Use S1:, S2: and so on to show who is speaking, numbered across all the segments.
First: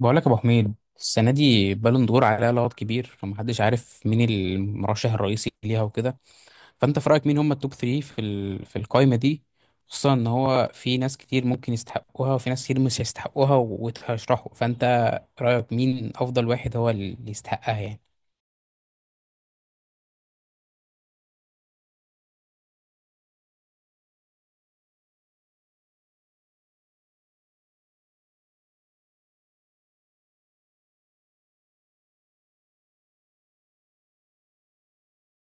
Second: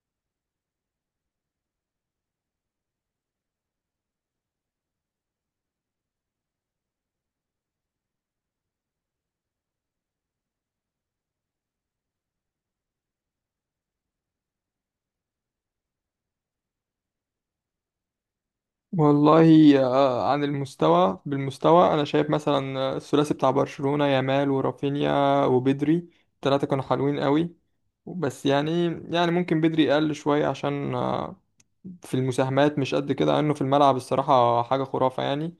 S1: بقول لك يا ابو حميد، السنه دي بالون دور عليها لغط كبير، فمحدش عارف مين المرشح الرئيسي ليها وكده. فانت في رايك مين هم التوب 3 في القائمه دي؟ خصوصا ان هو في ناس كتير ممكن يستحقوها وفي ناس كتير مش هيستحقوها وتشرحوا. فانت رايك مين افضل واحد هو اللي يستحقها يعني؟
S2: والله، عن المستوى بالمستوى انا شايف مثلا الثلاثي بتاع برشلونة يامال ورافينيا وبدري. الثلاثه كانوا حلوين قوي، بس يعني، ممكن بدري اقل شويه، عشان في المساهمات مش قد كده، انه في الملعب الصراحه حاجه خرافه يعني.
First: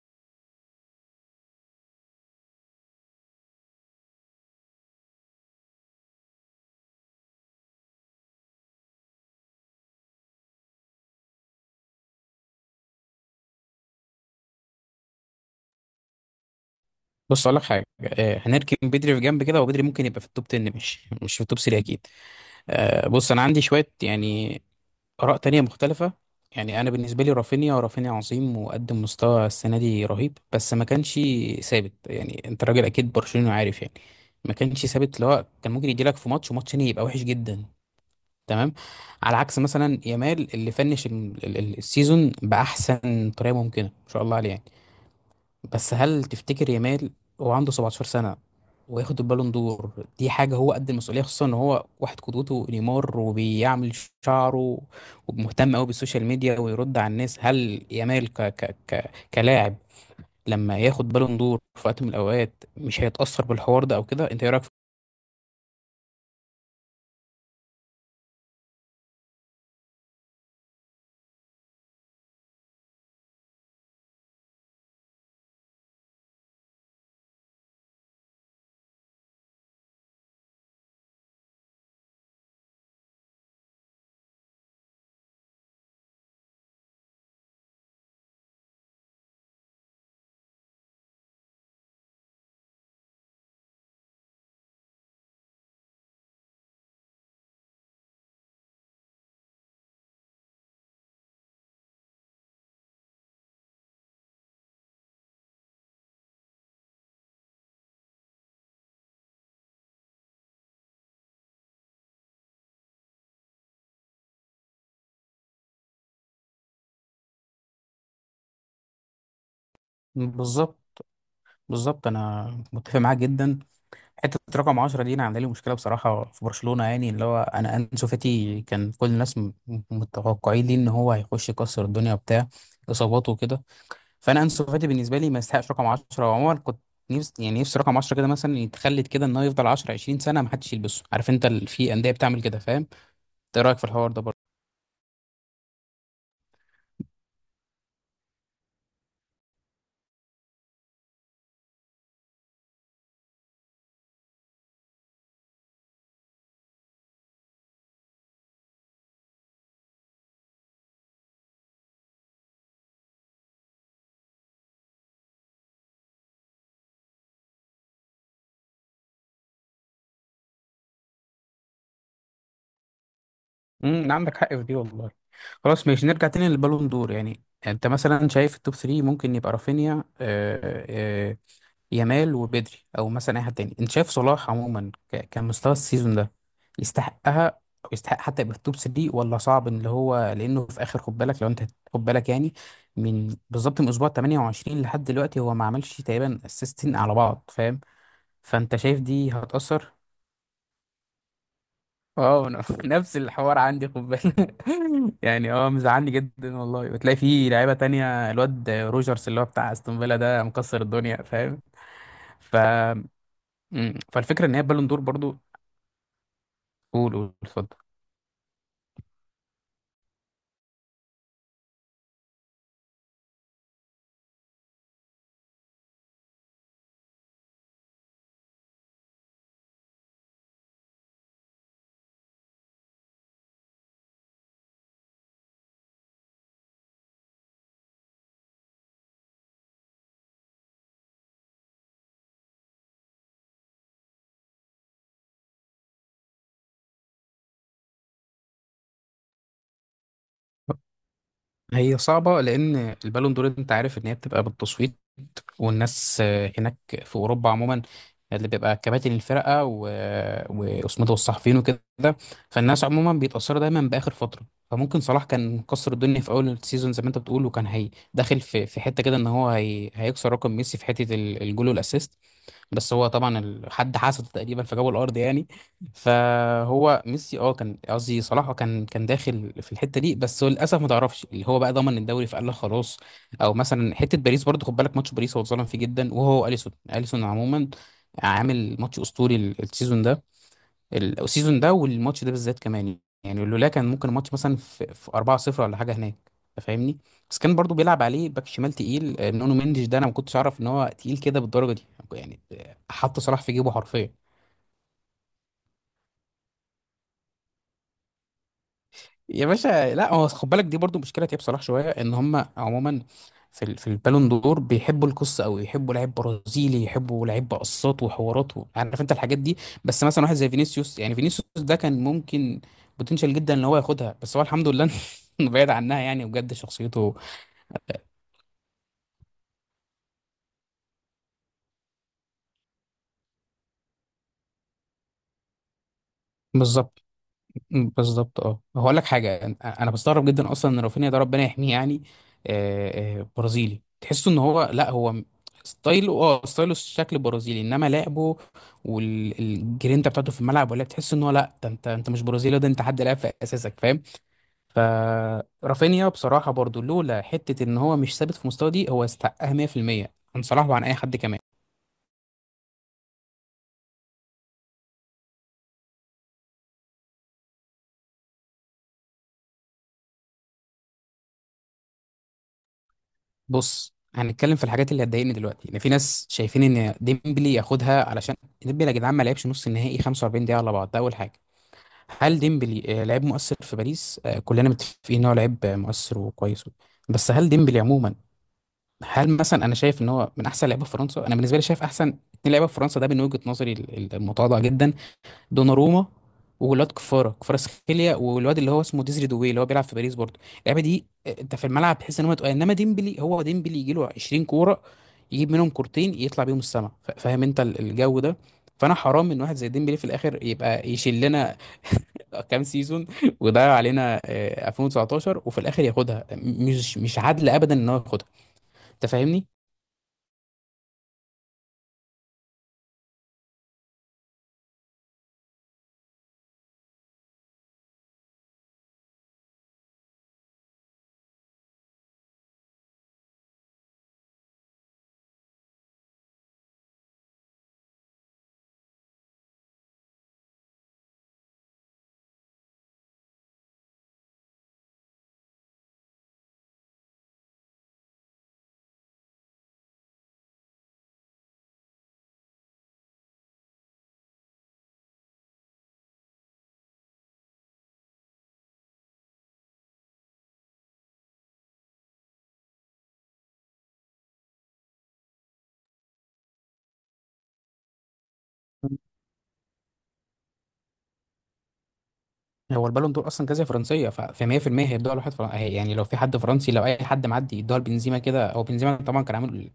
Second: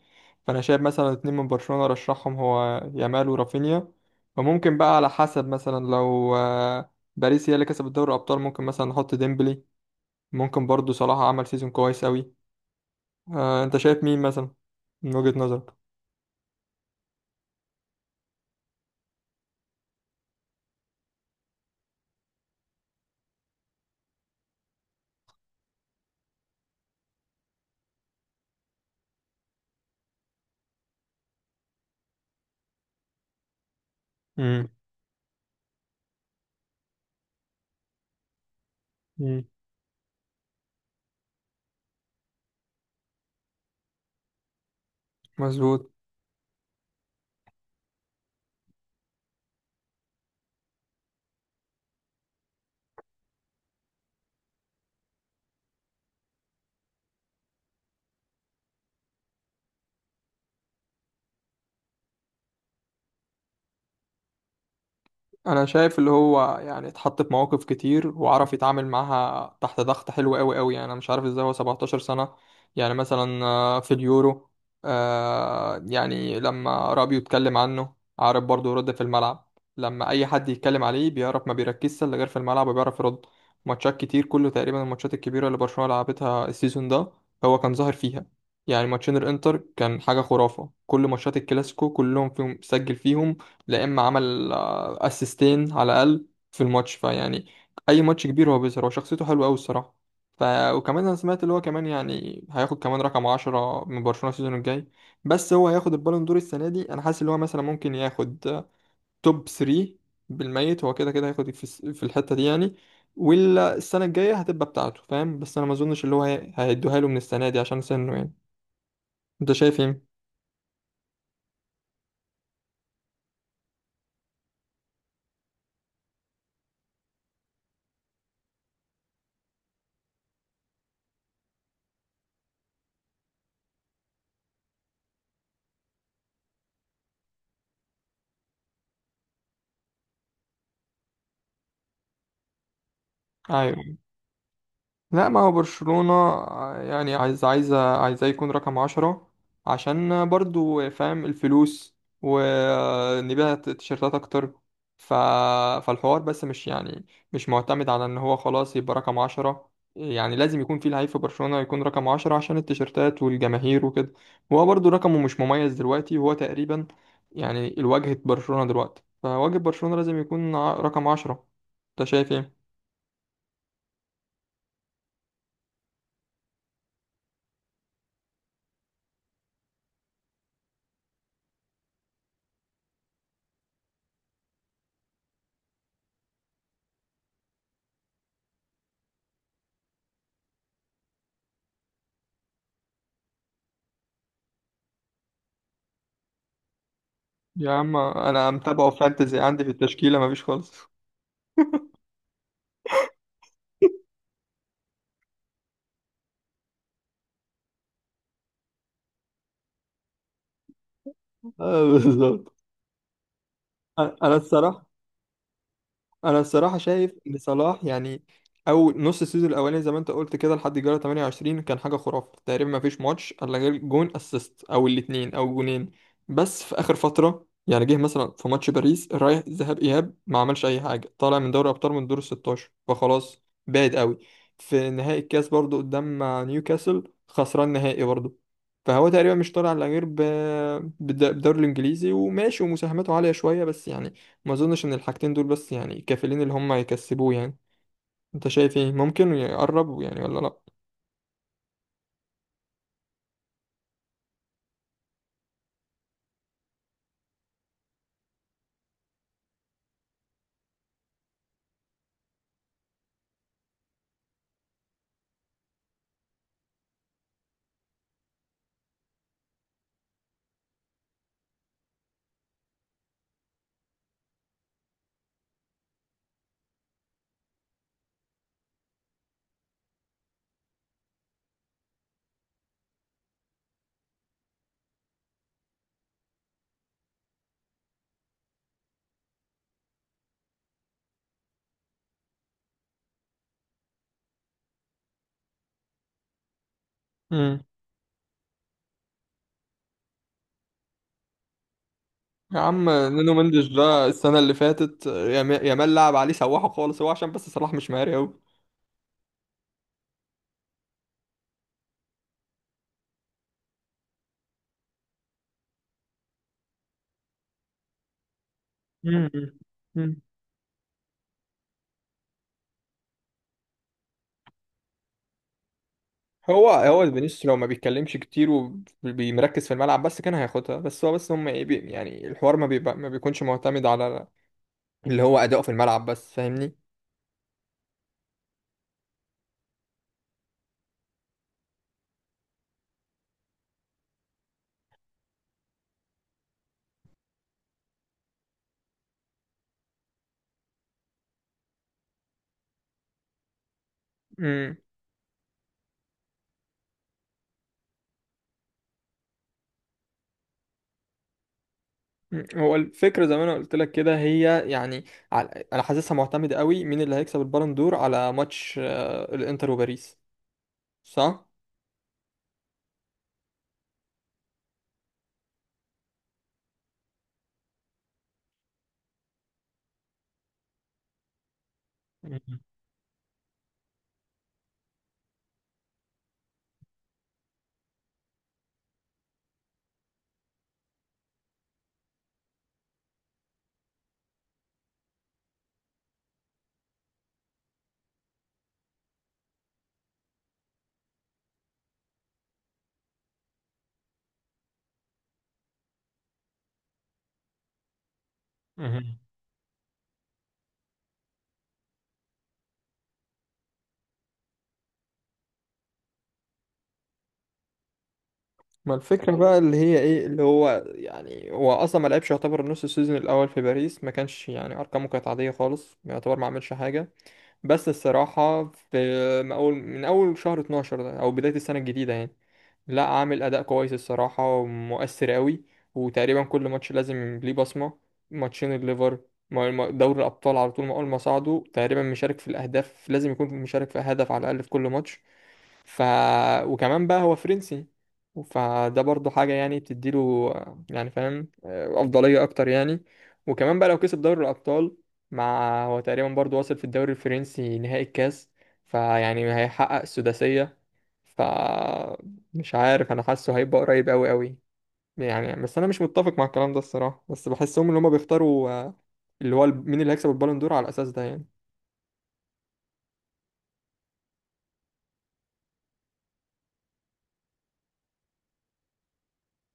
S2: فانا شايف مثلا 2 من برشلونة رشحهم هو، يامال ورافينيا. وممكن بقى على حسب، مثلا لو باريس هي اللي كسبت دوري الابطال، ممكن مثلا نحط ديمبلي. ممكن برضو صلاح عمل سيزون كويس قوي. انت شايف مين مثلا، من وجهة نظرك؟
S1: بص اقول لك حاجه. هنركن بدري في جنب كده، وبدري ممكن يبقى في التوب 10، مش في التوب 3 اكيد. بص انا عندي شويه يعني آراء تانية مختلفة. يعني أنا بالنسبة لي رافينيا عظيم وقدم مستوى السنة دي رهيب، بس ما كانش ثابت. يعني أنت راجل أكيد برشلوني وعارف يعني. ما
S2: امم.
S1: كانش ثابت، اللي هو كان ممكن يجيلك في ماتش وماتش تاني يبقى وحش جدا. تمام؟ على عكس مثلا يامال اللي فنش السيزون بأحسن طريقة ممكنة، ما شاء الله عليه يعني.
S2: مظبوط.
S1: بس هل تفتكر يامال، هو عنده 17 سنة وياخد البالون دور، دي حاجة هو قد المسؤولية؟ خصوصا ان هو واحد قدوته نيمار، وبيعمل شعره، ومهتم قوي بالسوشيال ميديا ويرد على الناس. هل يامال ك ك ك كلاعب لما ياخد بالون دور في وقت من الاوقات مش هيتأثر بالحوار ده او كده؟ انت ايه رأيك في-
S2: انا شايف اللي هو يعني اتحط في مواقف كتير وعرف يتعامل معاها تحت ضغط حلو قوي قوي. يعني انا مش عارف ازاي هو 17 سنة. يعني مثلا في اليورو، يعني لما رابيو اتكلم عنه، عارف برضه يرد في الملعب. لما اي حد يتكلم عليه بيعرف، ما بيركزش الا غير في الملعب وبيعرف يرد. ماتشات كتير، كله تقريبا الماتشات الكبيرة اللي برشلونة لعبتها السيزون ده هو كان ظاهر فيها. يعني ماتشين الانتر كان حاجة خرافة، كل ماتشات الكلاسيكو كلهم فيهم سجل فيهم، لا اما عمل اسيستين على الاقل في الماتش. فيعني اي ماتش كبير هو بيظهر. هو شخصيته حلوه قوي الصراحه. ف وكمان انا سمعت اللي هو كمان يعني هياخد كمان رقم 10 من برشلونه السيزون الجاي. بس هو هياخد البالون دور السنه دي؟ انا حاسس اللي هو مثلا ممكن ياخد توب 3 بالميت. هو كده كده هياخد في في الحته دي يعني. والسنه الجايه هتبقى بتاعته، فاهم. بس انا ما اظنش اللي هو هيدوها له من السنه دي، عشان سنه يعني. انت شايف ايه؟
S1: بالظبط. بالظبط، انا متفق معاك جدا. حته رقم 10 دي انا عامله لي مشكله بصراحه في برشلونه، يعني اللي هو انا انسو فاتي كان كل الناس متوقعين ليه ان هو هيخش يكسر الدنيا، بتاع اصاباته وكده. فانا انسو فاتي بالنسبه لي ما يستحقش رقم 10. وعموما كنت نفسي، نفسي رقم 10 كده مثلا يتخلد، كده ان هو يفضل 10 20 سنه ما حدش يلبسه. عارف انت في انديه بتعمل كده، فاهم؟ انت إيه رايك في
S2: ايوه.
S1: الحوار ده برضه؟
S2: لا، ما هو برشلونة يعني عايزاه يكون رقم 10، عشان برضو فاهم الفلوس، ونبيع تيشيرتات أكتر. ف... فالحوار، بس مش يعني، مش معتمد على إن هو خلاص يبقى رقم 10. يعني لازم يكون في لعيب في برشلونة يكون رقم 10، عشان التيشيرتات والجماهير وكده. وهو برضو رقمه مش مميز دلوقتي، وهو تقريبا يعني الواجهة، برشلونة دلوقتي، فواجهة برشلونة لازم يكون رقم 10. أنت شايف إيه؟
S1: امم، عندك حق في دي والله. خلاص ماشي، نرجع تاني للبالون دور. يعني انت مثلا شايف التوب 3 ممكن يبقى رافينيا، يامال، وبدري؟ او مثلا اي حد تاني؟ انت شايف صلاح عموما كمستوى السيزون ده يستحقها، او يستحق حتى يبقى في التوب 3؟ ولا صعب ان هو، لانه في اخر، خد بالك، لو انت خد بالك يعني من بالظبط من اسبوع 28 لحد دلوقتي هو ما عملش تقريبا اسيستين على بعض،
S2: يا
S1: فاهم؟
S2: عم، انا
S1: فانت
S2: متابعه
S1: شايف دي
S2: فانتزي عندي في
S1: هتأثر؟
S2: التشكيله، مفيش خالص
S1: اه أنا نفس الحوار عندي، خد بالك. يعني اه مزعلني جدا والله. وتلاقي في لعيبه تانية، الواد روجرز اللي هو بتاع استون فيلا ده مكسر الدنيا، فاهم؟
S2: اه، بالظبط.
S1: ف-
S2: انا أنا
S1: فالفكره ان هي البالون
S2: الصراحه
S1: دور برضو.
S2: انا الصراحه
S1: قول
S2: شايف
S1: قول
S2: ان
S1: اتفضل.
S2: صلاح يعني، او نص السيزون الاولاني، زي ما انت قلت كده، لحد الجوله 28 كان حاجه خرافه. تقريبا ما فيش ماتش الا غير جون اسيست، او الاثنين، او جونين. بس في اخر فتره، يعني جه مثلا في ماتش باريس رايح، ذهاب اياب ما عملش اي حاجه، طالع من دوري ابطال من دور ال 16. فخلاص، بعيد قوي. في نهائي الكاس برضو قدام نيوكاسل، خسران نهائي برضو. فهو تقريبا مش طالع الا غير بالدوري الانجليزي، وماشي، ومساهماته عاليه شويه، بس يعني ما اظنش ان الحاجتين دول بس يعني كافلين اللي هم يكسبوه يعني. انت شايف ايه، ممكن يقربوا يعني ولا لا؟
S1: هي صعبه، لان البالون دور انت عارف ان هي بتبقى بالتصويت، والناس هناك في اوروبا عموما، اللي بيبقى كباتن الفرقه واسمه ده، والصحفيين وكده. فالناس عموما بيتاثروا دايما باخر فتره. فممكن صلاح كان مكسر الدنيا في اول السيزون زي ما انت بتقول، وكان داخل في حته كده ان هو هيكسر رقم ميسي في حته الجول والاسيست. بس هو طبعا حد حسده تقريبا فجابه الارض يعني. فهو ميسي اه كان قصدي صلاح، كان داخل في الحته دي، بس هو للاسف ما تعرفش اللي هو بقى ضمن الدوري فقال لك خلاص. او مثلا حته باريس برضه، خد بالك ماتش باريس هو اتظلم فيه جدا. وهو اليسون عموما عامل ماتش اسطوري السيزون ده. والماتش ده بالذات كمان يعني لولا، كان ممكن الماتش مثلا في 4-0 ولا حاجه هناك، انت فاهمني. بس كان
S2: امم.
S1: برضو بيلعب عليه باك شمال تقيل، نونو مندش ده انا ما كنتش اعرف ان هو تقيل كده بالدرجه دي. يعني
S2: يا عم،
S1: حط
S2: نونو
S1: صلاح في
S2: مندش
S1: جيبه
S2: ده
S1: حرفيا.
S2: السنه اللي فاتت يامال لعب عليه سواحه خالص. هو عشان بس صلاح مش مهاري قوي.
S1: يا باشا لا، هو خد بالك دي برضو مشكله تياب صلاح شويه، ان هم عموما في في البالون دور بيحبوا القصه قوي، يحبوا لعيب برازيلي، يحبوا لعيب قصات وحوارات، عارف انت الحاجات دي. بس مثلا واحد زي فينيسيوس، يعني فينيسيوس ده كان ممكن، بوتنشال جدا ان هو ياخدها، بس هو الحمد لله بعيد عنها يعني بجد
S2: هو
S1: شخصيته.
S2: فينيسيوس لو ما بيتكلمش كتير وبيمركز في الملعب بس كان هياخدها. بس هو، بس هم ايه، يعني الحوار ما بيكونش معتمد على اللي هو اداؤه في الملعب بس، فاهمني.
S1: بالظبط. مم، بالظبط. اه هقول لك حاجه انا، أنا بستغرب جدا اصلا ان رافينيا ده، ربنا يحميه يعني، برازيلي تحسه ان هو لا، ستايله، ستايله شكل برازيلي، انما لعبه والجرينتا بتاعته في الملعب، ولا تحس ان هو لا ده انت انت مش برازيلي، ده انت حد لعب في اساسك، فاهم؟ فرافينيا بصراحه برضو، لولا حته ان هو مش ثابت في مستوى دي، هو استحقها 100%، عن صلاح وعن اي حد كمان.
S2: مم. هو الفكرة زي ما انا قلت لك كده هي، يعني، انا حاسسها معتمدة قوي، مين اللي هيكسب البالون دور على ماتش الانتر وباريس، صح؟
S1: بص هنتكلم في الحاجات اللي هتضايقني دلوقتي. ان في ناس شايفين ان ديمبلي ياخدها، علشان ديمبلي يا جدعان ما لعبش نص النهائي 45 دقيقه على بعض، ده اول حاجه. هل
S2: مهم.
S1: ديمبلي لعيب مؤثر في باريس؟ كلنا متفقين ان هو لعيب مؤثر وكويس. بس هل ديمبلي عموما، هل مثلا انا شايف ان هو من احسن لعيبه في فرنسا؟ انا بالنسبه لي شايف احسن اتنين لعيبه في فرنسا ده من وجهه نظري المتواضعه جدا، دوناروما، وولاد كفاره، كفاراتسخيليا، والواد اللي هو اسمه ديزري دوي اللي هو بيلعب في باريس برضه. اللعيبه دي انت في الملعب تحس ان هو تقال، انما ديمبلي هو ديمبلي يجي له 20 كوره يجيب منهم كورتين يطلع بيهم السما. فاهم انت الجو ده؟ فانا
S2: مهم.
S1: حرام ان واحد زي ديمبلي في الاخر يبقى يشيل لنا كام سيزون ويضيع علينا 2019 وفي الاخر ياخدها، مش عادل ابدا ان هو ياخدها،
S2: ما
S1: انت
S2: الفكرة
S1: فاهمني؟
S2: بقى اللي هي ايه، اللي هو يعني هو اصلا ما لعبش، يعتبر نص السيزون الاول في باريس ما كانش، يعني ارقامه كانت عادية خالص، يعتبر ما عملش حاجة. بس الصراحة، في من أول شهر 12 ده، أو بداية السنة الجديدة يعني، لا، عامل أداء كويس الصراحة، ومؤثر قوي، وتقريبا كل ماتش لازم ليه بصمة. ماتشين الليفر، دوري الأبطال على طول، ما أول ما صعدوا تقريبا مشارك في الأهداف، لازم يكون مشارك في هدف على الأقل في كل ماتش. ف وكمان بقى هو فرنسي، فده برضه حاجة يعني بتديله، يعني فاهم، أفضلية أكتر يعني. وكمان بقى لو كسب دوري الأبطال، مع هو تقريبا برضه واصل في الدوري الفرنسي، نهائي الكاس، فيعني هيحقق السداسية. ف مش عارف، أنا حاسه هيبقى قريب أوي أوي، يعني. بس أنا مش متفق مع الكلام ده الصراحة، بس بحسهم إن هما بيختاروا اللي هو مين اللي هيكسب البالون دور على الأساس ده يعني.
S1: هو البالون دور اصلا جائزه فرنسيه، ف 100% هيدوها لواحد فرنسي يعني لو في حد فرنسي. لو اي حد معدي يدوها لبنزيما كده، هو بنزيما طبعا كان عامل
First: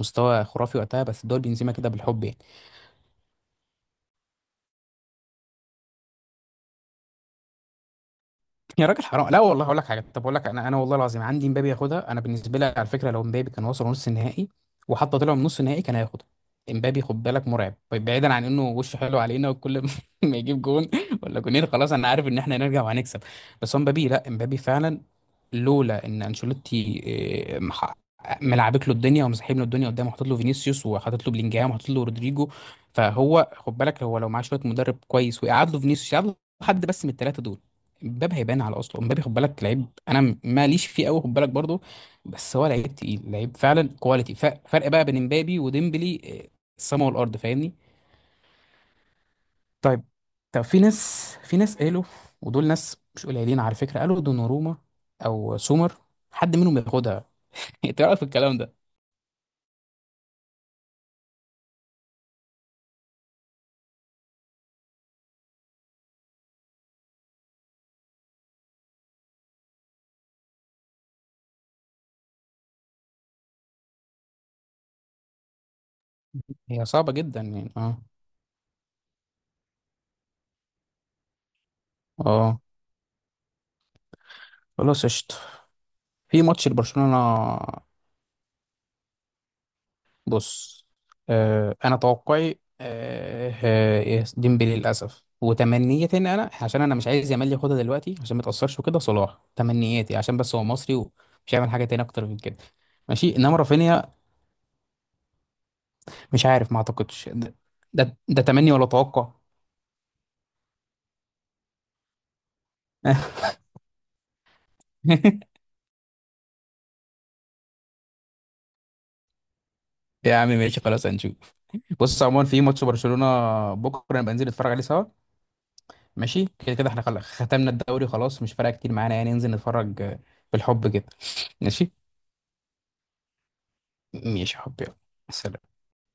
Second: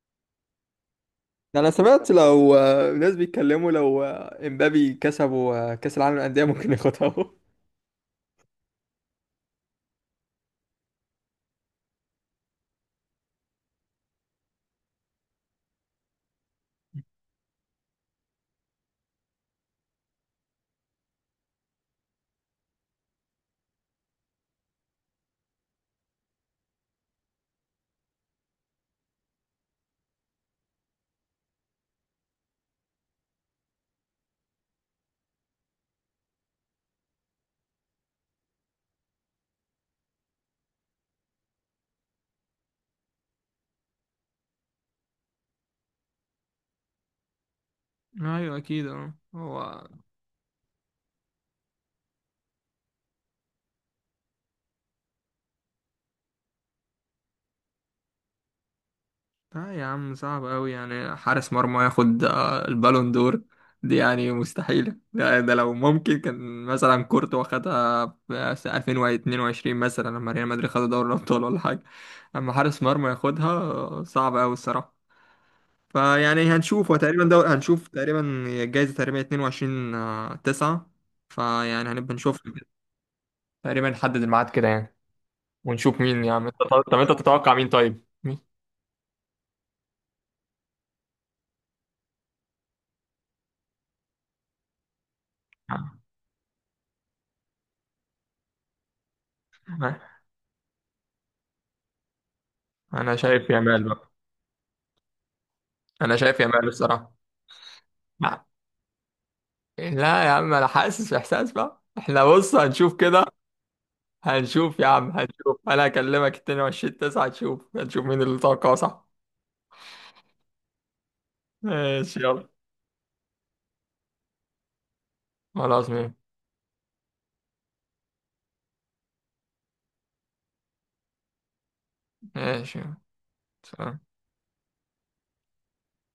S1: مستوى خرافي وقتها، بس ادوها
S2: ده انا
S1: لبنزيما كده
S2: سمعت،
S1: بالحب يعني.
S2: لو ناس بيتكلموا لو امبابي كسبوا كاس العالم للانديه، ممكن ياخدها اهو.
S1: يا راجل حرام، لا والله هقول لك حاجه. طب اقول لك انا، انا والله العظيم عندي مبابي ياخدها. انا بالنسبه لي على فكره لو مبابي كان وصل نص النهائي وحتى طلع من نص النهائي كان هياخدها. مبابي خد بالك مرعب. طيب بعيدا عن انه وشه حلو علينا، وكل ما ما يجيب جون ولا جونين خلاص انا عارف ان احنا هنرجع وهنكسب. بس هو مبابي، لا مبابي فعلا، لولا ان انشيلوتي آه، مح- ملعبك له الدنيا، ومسحب له الدنيا قدامه، وحاطط له فينيسيوس، وحاطط له بلينجهام، وحاطط له رودريجو. فهو خد بالك، هو لو معاه شويه مدرب كويس، ويقعد له فينيسيوس، يقعد له حد بس من الثلاثه دول، مبابي هيبان على اصله. مبابي خد بالك لعيب انا ماليش فيه قوي، خد بالك برضه. بس هو لعيب تقيل، لعيب فعلا كواليتي. فرق بقى بين مبابي وديمبلي، السما والارض، فاهمني؟
S2: ايوه، اكيد. اه. هو
S1: طيب، طب في ناس، قالوا، ودول ناس مش قليلين على فكره، قالوا دوناروما او سومر حد منهم ياخدها. انت رايك في الكلام ده؟
S2: لا يا عم، صعب قوي يعني حارس مرمى ياخد البالون دور دي، يعني مستحيلة. ده لو ممكن، كان مثلا كورتوا خدها في سنة 2022 مثلا، لما ريال مدريد خدوا دوري الابطال ولا حاجة. اما حارس مرمى ياخدها، صعب قوي الصراحة. فيعني
S1: هي
S2: هنشوف،
S1: صعبه
S2: وتقريبا
S1: جدا يعني،
S2: هنشوف
S1: اه.
S2: تقريبا الجايزة تقريبا 22/9، فيعني هنبقى نشوف،
S1: اه
S2: تقريبا نحدد الميعاد كده يعني،
S1: خلاص قشطه،
S2: ونشوف مين، يا
S1: في
S2: عم انت.
S1: ماتش
S2: طب انت
S1: لبرشلونه.
S2: تتوقع مين، طيب، مين؟
S1: بص، آه انا توقعي آه، ديمبلي للاسف. وتمنيتي ان انا، عشان انا مش عايز يامال ياخدها دلوقتي عشان ما تاثرش وكده، صلاح تمنياتي عشان بس هو مصري، ومش هيعمل حاجه تاني اكتر من كده.
S2: انا
S1: ماشي،
S2: شايف
S1: انما
S2: يامال بقى.
S1: رافينيا،
S2: انا شايف
S1: مش
S2: يامال
S1: عارف، ما
S2: الصراحه.
S1: اعتقدش. ده، ده
S2: لا،
S1: تمني ولا توقع؟
S2: لا يا عم، انا حاسس احساس بقى. احنا بص هنشوف كده، هنشوف يا عم، هنشوف. انا هكلمك 22/9، هنشوف، مين اللي توقعه صح.
S1: يا عم ماشي، خلاص هنشوف.
S2: ماشي،
S1: بص عموما
S2: يلا.
S1: في ماتش برشلونه بكره، نبقى ننزل نتفرج عليه سوا.
S2: خلاص، ماشي.
S1: ماشي كده كده احنا خلاص ختمنا الدوري، خلاص مش فارقه كتير معانا يعني. ننزل نتفرج بالحب كده. ماشي.
S2: ماشي. سلام.
S1: ماشي يا حبيبي، سلام.